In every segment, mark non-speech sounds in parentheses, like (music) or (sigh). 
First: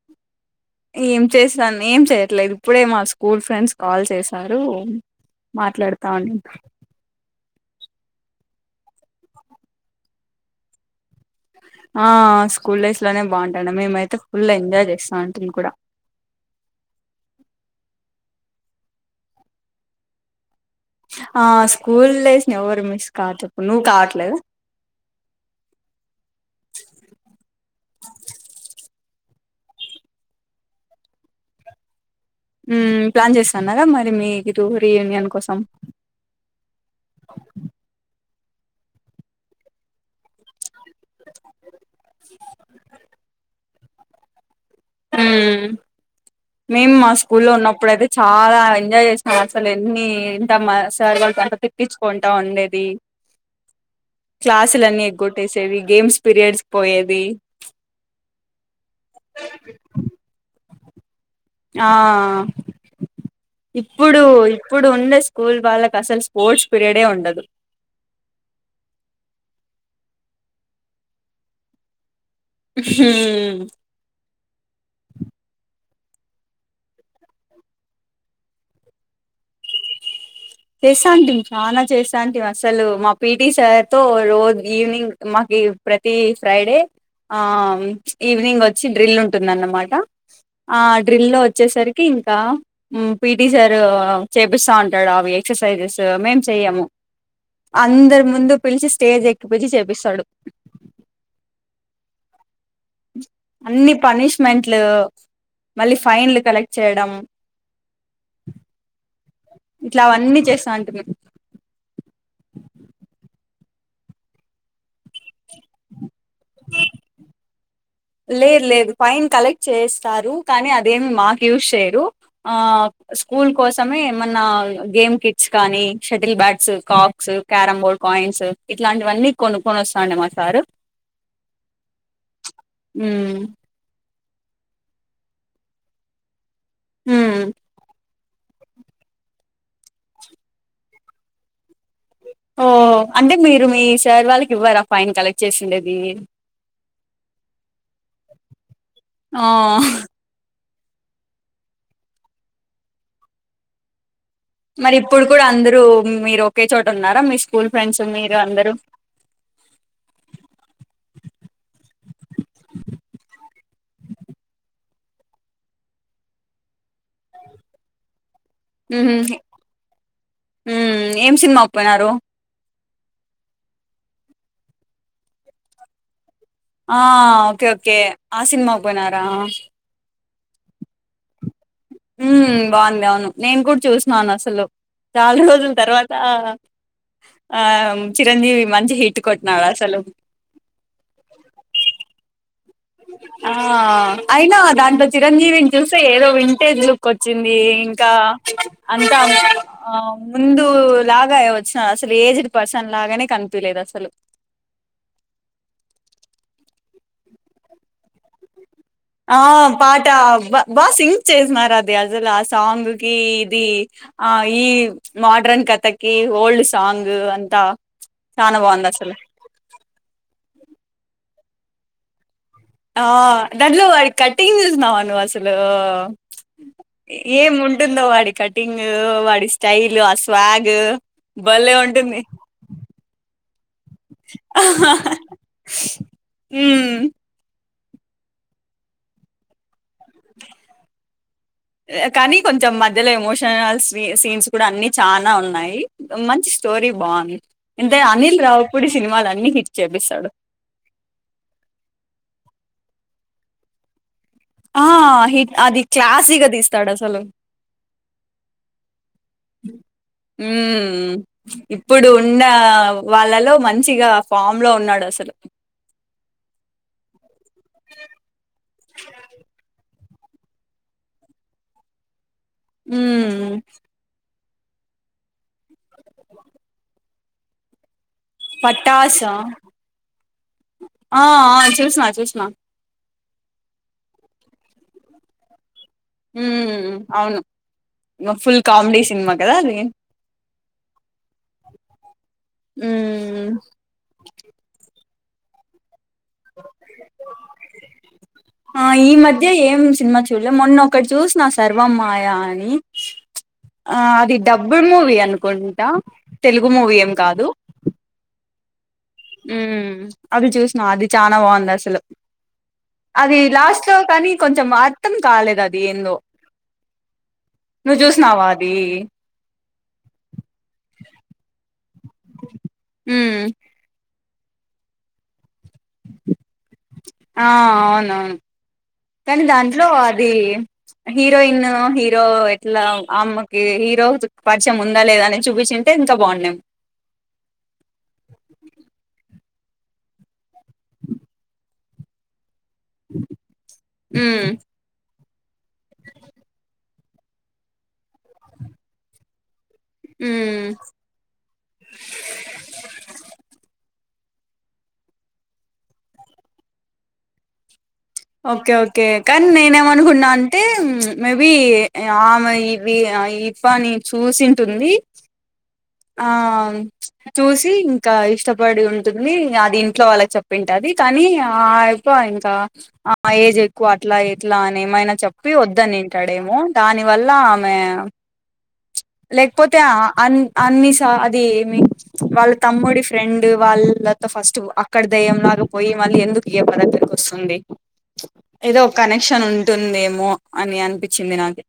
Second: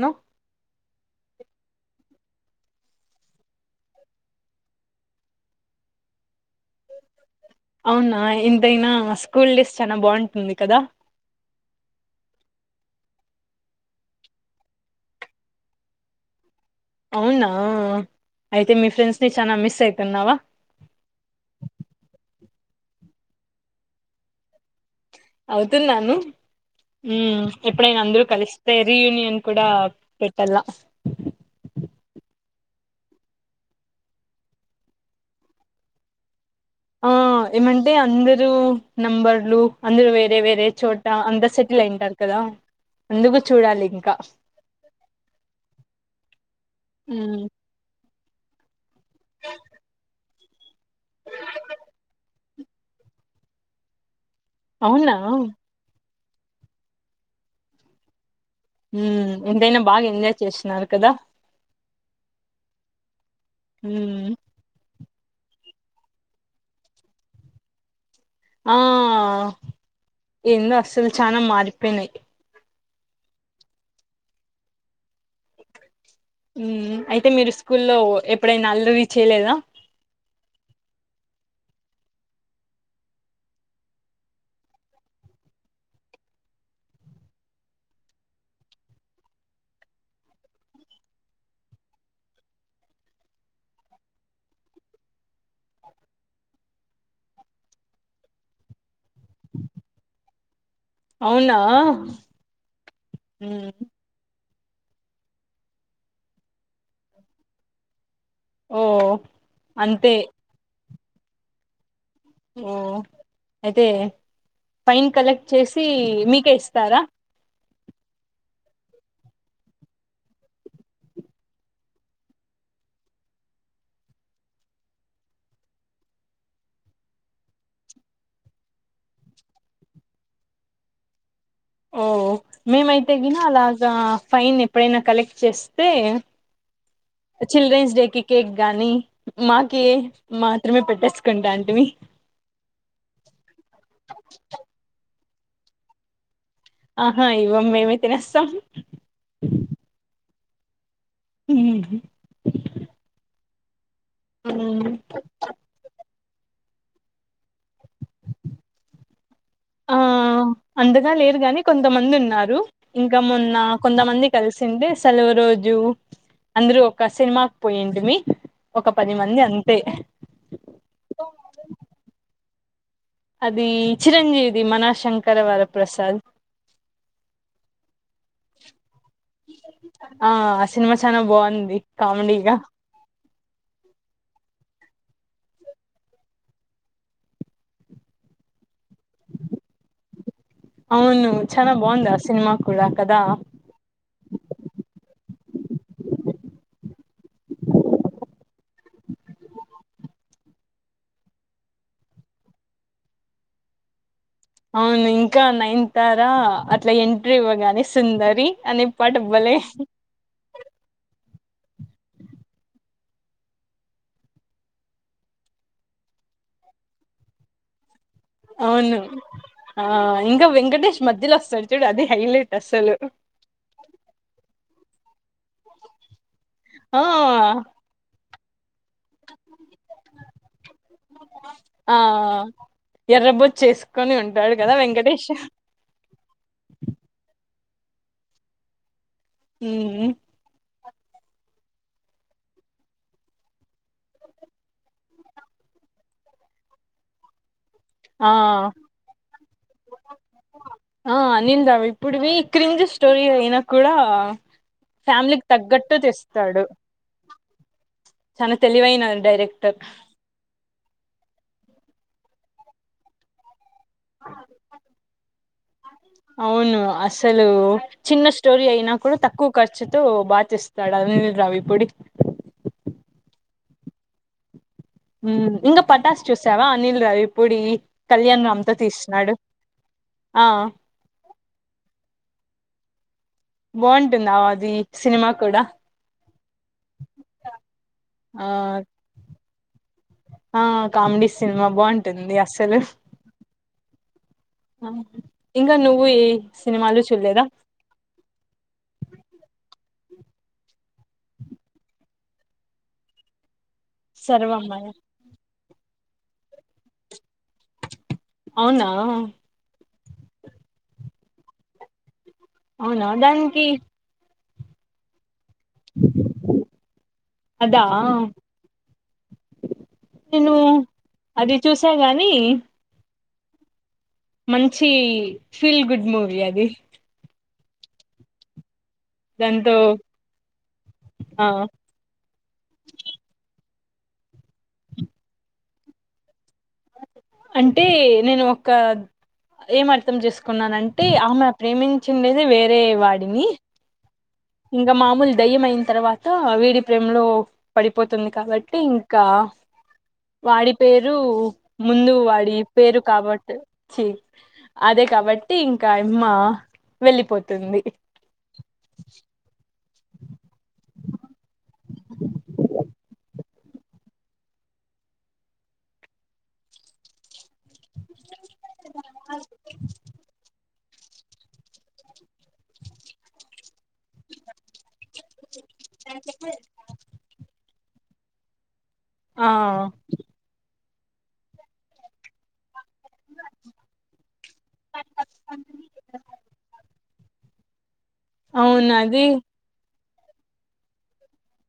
ను ఏం చేసిరాని, ఏం చేయట్లేదు ఇప్పుడే మా స్కూల్ ఫ్రెండ్స్ కాల్ చేశారు, మాట్లాడుతాఉన్న. అవునా, ఎంతైనా స్కూల్ డేస్ చానా బావుంటుంది కదా? ఆ, స్కూల్ డేస్ లోనే బాగుంటది, మేమైతే ఫుల్ ఎంజాయ్ చేస్నాం అంటు కూడా. అవునా? అయితే మీ ఫ్రెండ్స్ ని చానా మిస్ అయితున్నావ? ఆ స్కూల్ డేస్ని ఎవరు మిస్ కారు చెప్పు? నువ్వు కావట్లేద? అవుతున్నాను, ఉమ్ ఎప్పుడైనా అందరూ కలిస్తే రీయూనియన్ కూడా పెట్టాల. ఉమ్, ప్లాన్ చేస్తాన్నార మరి మీ ఇటు రీయూనియన్ కోసం? ఆ, ఏమంటే అందర్ రూ నంబర్లు అందరు వేరే వేరే చోట అందరు సెటిల్ అయింటారు కదా, అందుకు చూడాలి. ఇంకా? ఉమ్, మేము మా మ్మ్ స్కూల్ లో ఉన్నప్పుడయితే చాలా ఎన్ ఎంజాయ్ చేస్నామసల్, ఎన్ని? త మా సార్ వాళ్ళతో అంత తిట్టించుకుంటా ఉండేది. క్లాసులన్నీ అవునా ఎగ్గొట్టేసేది, గేమ్స్ పిరియాడ్స్ పోయేది. ఉమ్, ఎంతైనా బాగ ఎన్ ఎంజాయ్ చేసినారు కదా. ఆ ఇప్పుడు మ్మ్ ఇప్పుడు ఉండే స్కూల్ వాళ్ళకు అసలు స్పోర్ట్స్ పిరియడే ఉండదు ఆ ఏందుో అసలు చనా మారిపోయినాయి హుమ్ అయితే మీరు స్కూల్లో ఎప్పుడైనా అల్లరీ చేయలేదా చేస్తా అంట చాలా చేస్తా అంటే అసలు మా పిటీ సార్తో రోజు ఈవినింగ్ మాకి ప్రతి ఫ్రైడే ఈవినింగ్ వచ్చి డ్రిల్ ఉంటుందన్నమాట ఆ డ్రిల్ల్లో వచ్చేసరికి ఇంకా పిటీ సార్ చేపిస్తా ఉంటాడు అవి ఎక్సర్సైజెస్ మేము చెయ్యము అందరి ముందు పిలిచి స్టేజ్ ఎక్కిపించి చేపిస్తాడు అవునా మెంట్లు మళ్లీ ఫైన్లు కలెక్ట్ చేయడం హ ఇట్లా అవన్నీ చేస్తాంటే మ ఓ అయితే ఫైన్ కలెక్ట్ చేసి మీకే ఇస్తారా లేదు లేదు ఫైన్ కలెక్ట్ చేస్తారు కానీ అదేమి మాకు యూస్చేయరు స్కూల్ కోసమే ఏమన్నా గేమ్ కిట్స్ కానీ shuttle bats cocks carrom board coins ఇట్లాంటివన్నీ కొనుక్కొని వస్తాండే మా సారు ఓ మేమైతే గిన మ్మ్ అలాగా ఫైన్ ఎప్పుడైనా కలెక్ట్ చేస్తే మ్మ్ చిల్డ్రెన్స్ డేకి కేక్ గాని మాకి మాత్రమే పెట్టేసుుకుంటాంటిమి ఓ అంటే మీరు మీ సార్ వాళ్ళకి ఇవ్వరాా ఫైన్ కలెక్ట్ చ్చేసిండేది ఆహా ఇవమ్ మేమే తినేస్తాం ఆ ఉమ్ హు మరి ఇప్పుడు కూడా అందరూ మీరుఒకే చోట ఉన్నారా మీ స్కూల్ ఫ్రెండ్స్ మీరు అందరుూ ఆ అంతగా లేరు గాని కొంతమంది ఉన్నారు ఇంకా మొన్న కొంతమంది కలిసింటే సెలవు రోజు అందరుూ ఒక సినిమాకి పోయిన్ టిమీ ఉమ్ ఏం సినిమా అయిపోయినారు అది చిరంజీవిది మనా శంకరవర ప్ర్రసాద్ ఆ ఓకే ఓకే ఆ సినిమాకి పోయినారా ఆ ఆ సినిమా చాలా బాగుంది కామెడిీగా హ్మ్ బావుంది అవును. నేను కూడా చూసనను అసలు చాలా రోజుల తర్వాత ఆ చిరంజీవి మంచి హీ అవును చానా బాగుందా సినిమా కూడా కదా ఆ అయినా దాంటో చిరంజీవిని చూస్తే ఏదో వింటేజ్ లుక్ వచ్చింది ఇంకా అంతా ఆ ముందు లాగా వచ్చిన అసలు ఏజ్డ్ పర్సన్ లాగానే కనిపలేదు అసలు అవును ఇంకా నైన్ తారా అట్లా ఎంట్రీ ఇవ్వగానే సుందరి అని ఆ పాఠ బా బాసింగ్ చేసినారు అది అసలు ఆ సాంగ్ కి ఇది ఆ ఈ మోడ్రన్ కథకి ఓల్డ్ సాంగ్ అంతా చానా అవును బావుందసలు. ఆ ఇంకా విని వెంకటేష్ మధ్యలో వస్తడు చూడు అది హైలైట్ అస్సలు ఆ దాంట్లో కటింగ్ చూసినవ వాసి అసలు ఏం ఆ ఉంటుందో వాడి కట్ ఎడిటింగ్ వాడిస్ స్టైల్ ఆ స్వాగ్ బలే ఆ ఉంటుంది ఎర్రబొచ్చేసుకొని ఉంటాడు కదా వెంకటేష్ మ్ కానీ కొంచెం మధ్యలో ఎమోషనల్ సీన్స్ కూడా అన్ని చానా ఉన్నాయి మంచి స్టోరీ బాగుంది ఇంత ఆ అనిల్ రావుప్పుడి సినిమాాల అన్ని హిట్ చేపిస్తాడు క్ర్రింజీ స్టోరీ అయినా కూడా హా ఫ్యామిలీకి అది తగ్గట్టు క్లాసి గా తీస్తాడు అస్సల్ చాన తెలివైన డైరెక్టర్ ఉమ్ ఇప్పుడు ఉన్న వాళ్ళలో మం మంచిగా ఫామ్ లో ఉన్నాడు అసలు అవును అస అసలు చిన్న స్టోరీ అయినా కూడా తక్కువ ఖర్చు బా చేస్తాడు అనిల్ రావిపూడి మ్ ఇంకా పటాస్ చూసావా అనిల్ రావి పుడివి పట్టాస్ ఆ బాగుంటుందావ అది సినిమా అవును ఆ ఫుల్ కామెడి సినిమా కదా అది ఆ కమ్డిస్ సినిమా బాగుంటుంది అస్సల్ హ్మ్ ఇంకా నువ్ నువ్ ఏ సినిమాలు చూల్లేదా ద్య ఏం సినిమా చూడలే మొన్నొక్కటి చూసినా సర్వం మాయ అని ఆ అది డబ్బు సర్వమాయ మూవి అన్కోండి య తెలుగు మూవీ ఏం కాదు అవునా మ్ అది చూసిన అది చానా బాగుంది అసలు అవునా అది దానికి లాస్ట్ లో కానీ కొంచెం వాడ్తామ్ అదా నువ్వు చూసినావా అది నేను అది చూసా గాని ఊమ్ మంచి ఫీల్ గుడ్ మూవీ అది. ఆ అవునవును కానీ దాంతో దాంట్లో అది ఆ హీరోయిన్ హీరో ఎట్లా అమ్ ఈ హీరో పరిచయం ఉందా, లేదా అని చూపించింటే ఇంకా బాగుండేం ఏమర్థం చేసుకున్నానంటే ఆమె ప్రేమించిండేది వేరే. రే వాడిని ఉమ్ ఇంగ మామూలు దయ్యం అయిన తర్వాత వీడి ప్రేమలో పడిపోతుంది కాబట్టి ఇంకా ఉమ్ వాడి పేరు ముందు వాడి పేరు కాబట్ చి అదే కాబట్టి ఇంకా అమ్మ వెళ్ళిపోతుంది. ఓకే ఓకే కన్ నే అనుకున్నా అంటే ప్చ్ మేబి ఆమె ఇవి తప్పని చూసింటుంది. ఆ చ్ చూసి ఇంకా ఇష్ట బడి ఉంటుంది అది ఇంట్లో వాళ్ళకి చెప్పింటాది. కానీ ఆ అప్ప ఇంకా ఆ ఏజ్ ఎక్కువ అట్లా, ఎట్లా అని ఏమైనా చెప్పి వద్దని వింటాడేమో దానివల్ల ఆమె లేకపోతే ఆ అన్ అన్ని స అది ఏమి వాళ్ళ తమ్ముడి ఫ్రెండ్ వాళ్ళతో ఫస్ట్ అక్కడ దయ్యంలాగా పోయి మళ్ళీ ఎందుకు ఇ పద్దకి వస్త ఉంది చ్ ఏదో అవును ఒక అది కనెక్షన్ ఉంటుందేమో మొ అని అనిపించింది నాకు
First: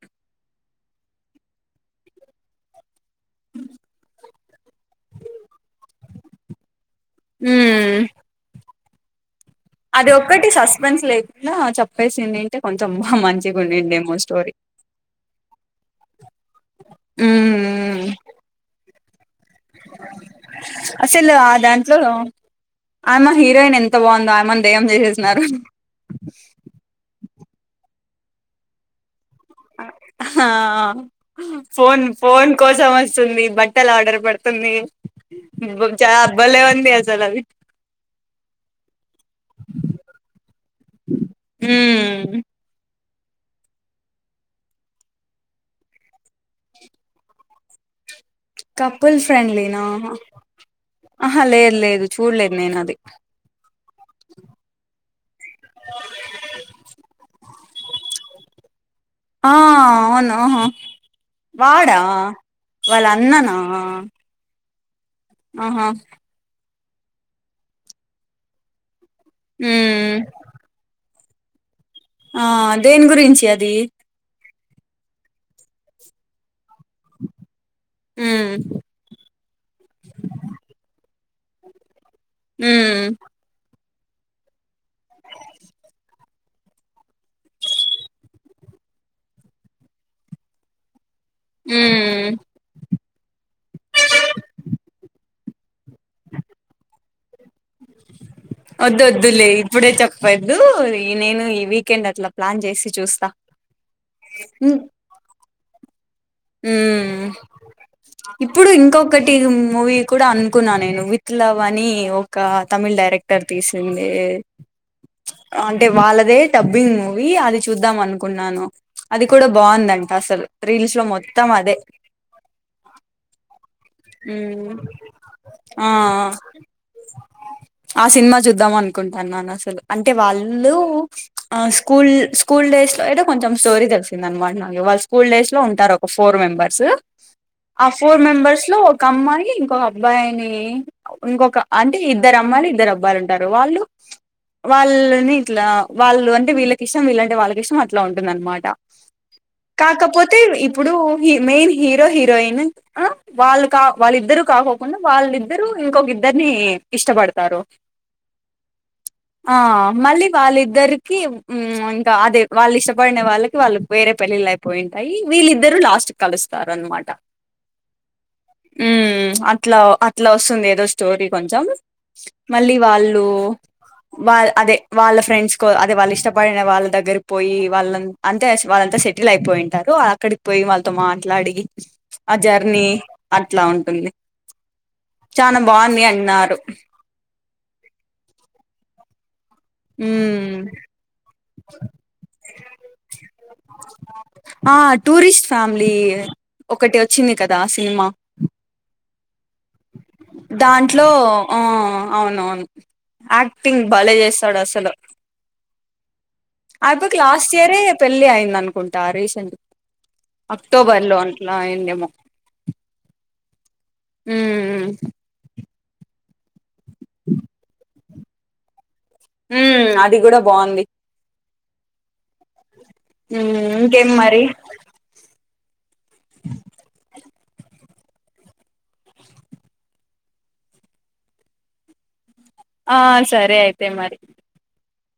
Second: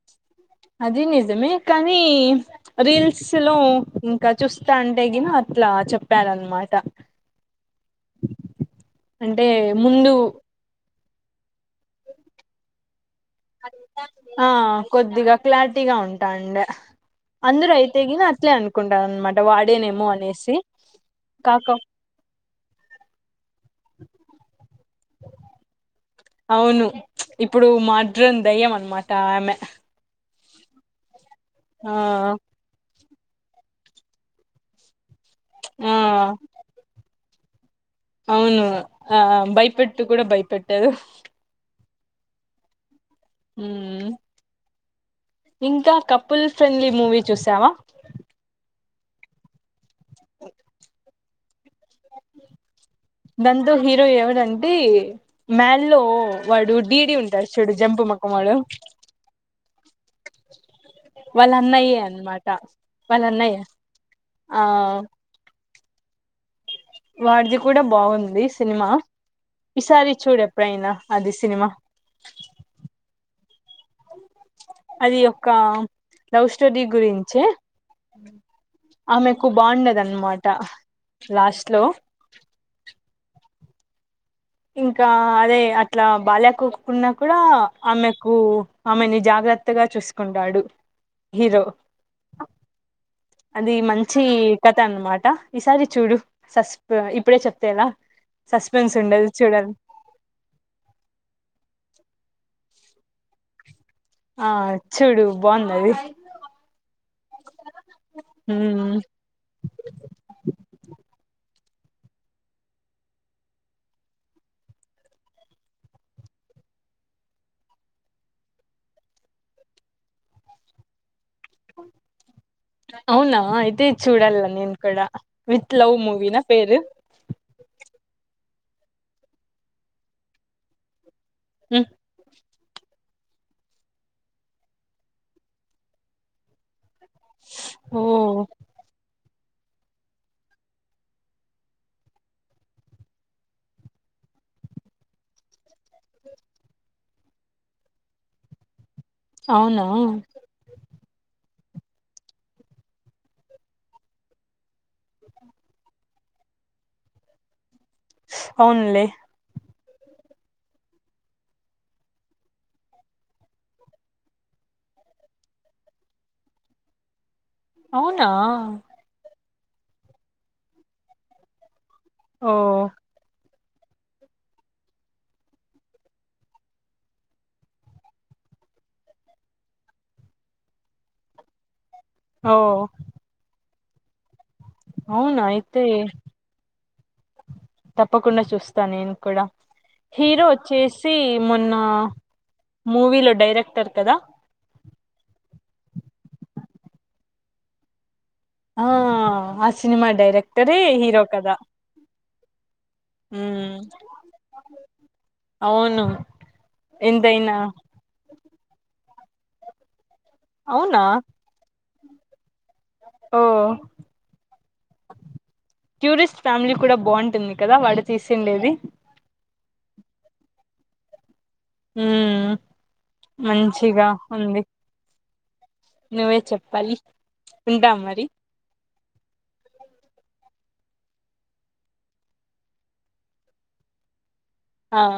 అది నిజమే కానీ రీ సలో ఇంకా చూస్తా అంటే గిన అట్లా చెప్పారనమాట. మ్మ్ అంటే ముందు అది ఒక్కటి సస్పెన్స్ లేదు. ఆ చెప్పేసింది ఏంటే కొంచెం మంచిగా ఉండిండేమో ఆ స్టోరీ కొద్దిగా క్లారిటీగా ఉంటాండ అందరు అయితే మ్మ్ గిన అట్లే అనుకుంట. (unintelligible) అసలు కాక దాంట్లో ఆమా హిరోయిన్ ఎం త బాగుందో ఆమెని దేయ్యం చేసేసినారు అవును ఇప్పుడు మాడ్రన్ దెయ్యం అన్నమాట టామె ఆ ఫోన్ ఫోన్ కోసం అస వస్తుంది బట్టలు ఆర్డర్ పెడుతుంది ఆ చా భలే ఉంది అసల్ అది అవును ఆ బయపెట్టు కూడా బయపెట్టదు మ్ మ్ ఇంకా కపుల్ ఫ్రెండ్లీ మూవీ చూసావా కపుల్ ఫ్రెండ్లీనా ఆహా లేదు లేదు చూడలేదు నేను అది దాంట్లో హీరో ఎవడంటే మ్యాడ్ ల్లో వాడు డీడీ ఉంటాడు చూడు జంబూ మొఖం ఓడు ఆ అవును వాళ్ళ అన్నయ్యే వాడా అన్నమాట వాళ్ళ అన్నయ్య ఆ ఆహా వాడిది కూడా బాగుంది సినిమా ఈసారి మ్మ్ చూడు ఎపుడైనా అది సినిమా ఆ దేని గురించి అ దీ అది ఒక్క లవ్స్ స్టొరి గురించే మ్మ్ ఆమెకు బాగుండదన్నమాట లాస్ట్ లో మ్ ఇంకా అదే అట్లా బాలేకోకున్నా కూడా ఆమెకు ఆమెని జాగ్రత్తగా చూసుకుంటాడు హీరో మ్మ్ అది మంచి కథ అనమాట ఈసారి చూడు సస్ ఇప్పుడే చెప్ ఒద్దు ఒద్దు లే ఇప్పుడే చెప్పద్దు ఈ నేను ఈ వీకెండ్ అట్లా ప్లాన్ చేసి చూస్తా ఆ చూడు బాగుంది అది మ్ ఇప్పుడు ఉమ్ ఇంకొకటి మూవీ కూడా అనుకున్నా నేను విత్ లవ్ అని ఒక తమిళ్ డైరెక్టర్ తీసింది అంటే వాళ్ళదే టడబ్బింగ్ మూవీ అది చూద్దాం అనుకున్నాను అది కూడా బాగుందంట అసలు రీల్స్ లో మొత్త అవునా ఇ చూడాల మ్మ్ నేను కూడా విత్ ఆ లవ్ మూవీ నా పేరు ఆ సినిమా చూద్దాం అనుకుంటాన్నాను అసలు అంటే వాళ్ళు ఆ ఉమ్, స్కూల్ స్కూల్ డేస్ లో అయితే కొంచెం స్టోరీ తెలిసింద అనమాట నాకు వాళ్ళు స్కూల్ డేస్ లో ఉంటారు ఒక ఫోర్ మెంబర్స్ ఆ ఓ ఫోర్ మెంబర్స్ అమ్మాకి ఇంకొక అబ్బాయిని ఇంకొక అంటే ఇద్దరు అమ్మాయిలు ఇద్దరు అబ్బాయిలు ఉంటారు వాళ్ళు వాళ్ళని ఇట్లా వాళ్ళు అంటే విళ్ళకి ఇష్టం వాళ్లంటే వాళ్ళకి ఇష్టం అట్లా ఉంటుంద అనమాట అవునా కాకపోతే ఇప్పుడు మెయిన్ హీరో హీరోయిన్ వాళ్ళు కా వాళ్ళిద్దరు కాకోకుండా వాళ్ళిద్దరు ఇంకొక ఇద్దరిని ఇష్టపడతారు అవున్లే ఆ మళ్ళీ వాళ్ళిద్దరికి ఇంకా అదే వాళ్ళు ఇష్టపడిన వాళ్ళకి వాళ్ళు వేరే పెళ్ళిళ్ళ అయిపోయింటాయి వీళ్ళిద్దరుూ లాస్ట్ కలుస్తారు అనమాట అవునా మ్మ్ అట్లా అట్లా వస్తుంది ఏదో స్టోరీ కొంచెం ఓ మళ్ళీ వాళ్ళు వాళ్ అదే వాళ్ళ ఫ్రెండ్స్ కో అదే వాళ్ళు ఇష్టపడిన వాళ్ళ దగ్గరి పోయి వాళ్ళ అంటే వాళ్ళంతా సెటిల్ అయిపోయింటారు అక్కడికి పోయి వాళ్ళతో మాట్లాడి ఆ ఓ జర్నీ అట్లా ఉంటుంది అవునా చానా అయితే బాగుంది అన్నారు తప్పకుండా చూస్తా నేను కూడా హీరో మ్మ్ వచ్చసి మొన్న మూవీలో డైరెక్టర్ కదా ఆ టూరిస్ట్ ఫ్యామిలీ ఒకటి వచ్చింది కదా సినిమా ఆ ఆ సినిమా డైరెక్టరే దాంట్లో హీరో కదా ఆ అవునవును యాక్టింగ్ మ్మ్ బాలే చేస్తాడు అసలు అవును అయిపకి లాస్ట్ ఎంతైనా ఇయరే పెళ్లి అయింది అనుకుంట డైరెక్షన్ అవునా అక్టోబర్ లో అట్లా అయిందేమో ఓ హమ్ ట్యూరిస్ట్ ఫ్యామిలీ కూడా బాగుంటుంది కదా వాడు తీసిండేది ఉమ్ అది కూడా బాగుంది హ్మ్ ఉమ్ ఇంకేమ్ మరి నువ్వే చెప్పాలి ఉంటాం మరి ఆ సరే అయితే మరి ఆహా